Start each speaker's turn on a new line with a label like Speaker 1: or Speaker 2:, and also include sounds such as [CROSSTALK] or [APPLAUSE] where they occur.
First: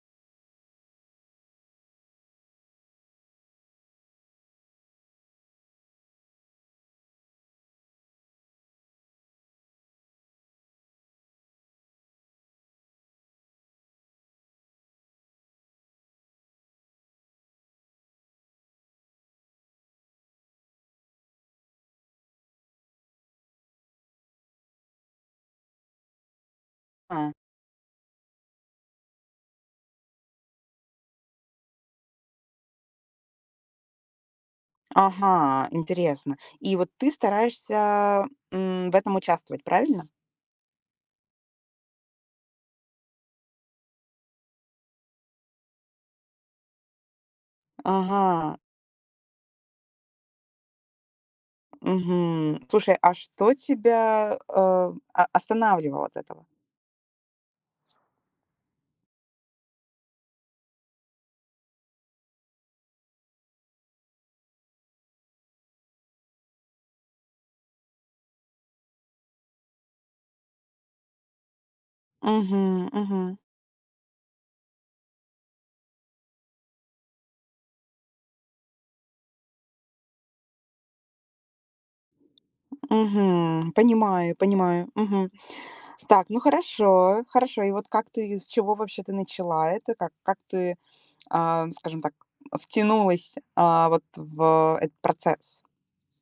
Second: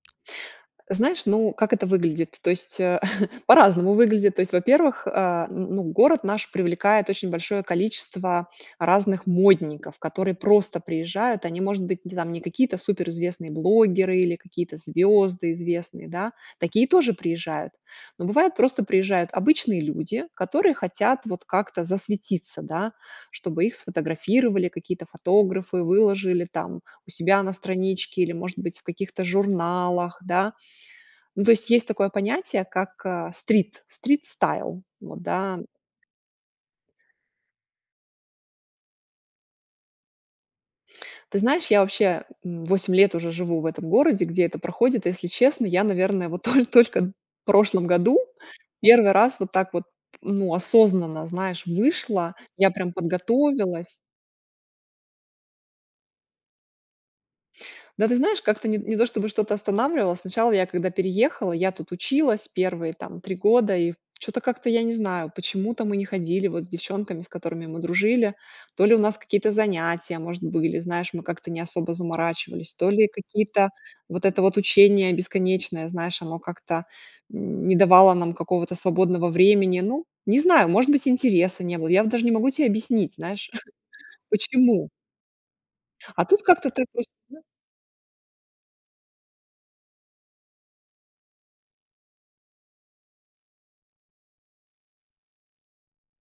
Speaker 1: Знаешь, ну, как это выглядит? То есть, э, [CHUCKLES] по-разному выглядит. То есть, во-первых, э, н ну, город наш привлекает очень большое количество разных модников, которые просто приезжают. Они, может быть, не не какие-то суперизвестные блогеры или какие-то звёзды известные, да. Такие тоже приезжают, но бывает, просто приезжают обычные люди, которые хотят вот как-то засветиться, да, чтобы их сфотографировали, какие-то фотографы выложили там у
Speaker 2: А.
Speaker 1: себя на страничке или, может быть, в каких-то журналах, да. Ну, то есть, есть такое понятие, как, э, стрит стрит-стайл. Вот, да.
Speaker 2: Ага, интересно. И вот ты стараешься, м, в этом участвовать, правильно?
Speaker 1: Ты знаешь, я вообще, м, 8 лет уже живу в этом городе, где это проходит. Если честно, я, наверное, вот то только в прошлом году
Speaker 2: Ага.
Speaker 1: 1 раз вот так вот, ну, осознанно, знаешь, вышла.
Speaker 2: Мгм.
Speaker 1: Я прям
Speaker 2: Слушай, а что
Speaker 1: подготовилась.
Speaker 2: тебя, э, о останавливало от этого?
Speaker 1: Да, ты знаешь, как-то не не то чтобы что-то останавливало. Сначала я, когда переехала, я тут училась 1 там 3 года, и чё-то как-то, я не знаю, почему-то мы не ходили вот с девчонками, с которыми мы дружили. То ли у нас какие-то занятия, может, были, знаешь, мы как-то не особо заморачивались,
Speaker 2: Мгм,
Speaker 1: то ли
Speaker 2: мгм.
Speaker 1: какие-то вот это вот учение бесконечное, знаешь, оно как-то не давало нам какого-то свободного времени. Ну, не знаю, может быть, интереса не было. Я вот даже не могу тебе объяснить, знаешь.
Speaker 2: Мгм.
Speaker 1: [CHUCKLES]
Speaker 2: Понимаю понимаю.
Speaker 1: Почему?
Speaker 2: Мгм. Так,
Speaker 1: А
Speaker 2: ну,
Speaker 1: тут как-то ты просто
Speaker 2: хорошо,
Speaker 1: н
Speaker 2: хорошо. И вот как ты, с чего вообще ты начала это? Как как ты, эм, скажем так, втянулась, а вот в этот процесс?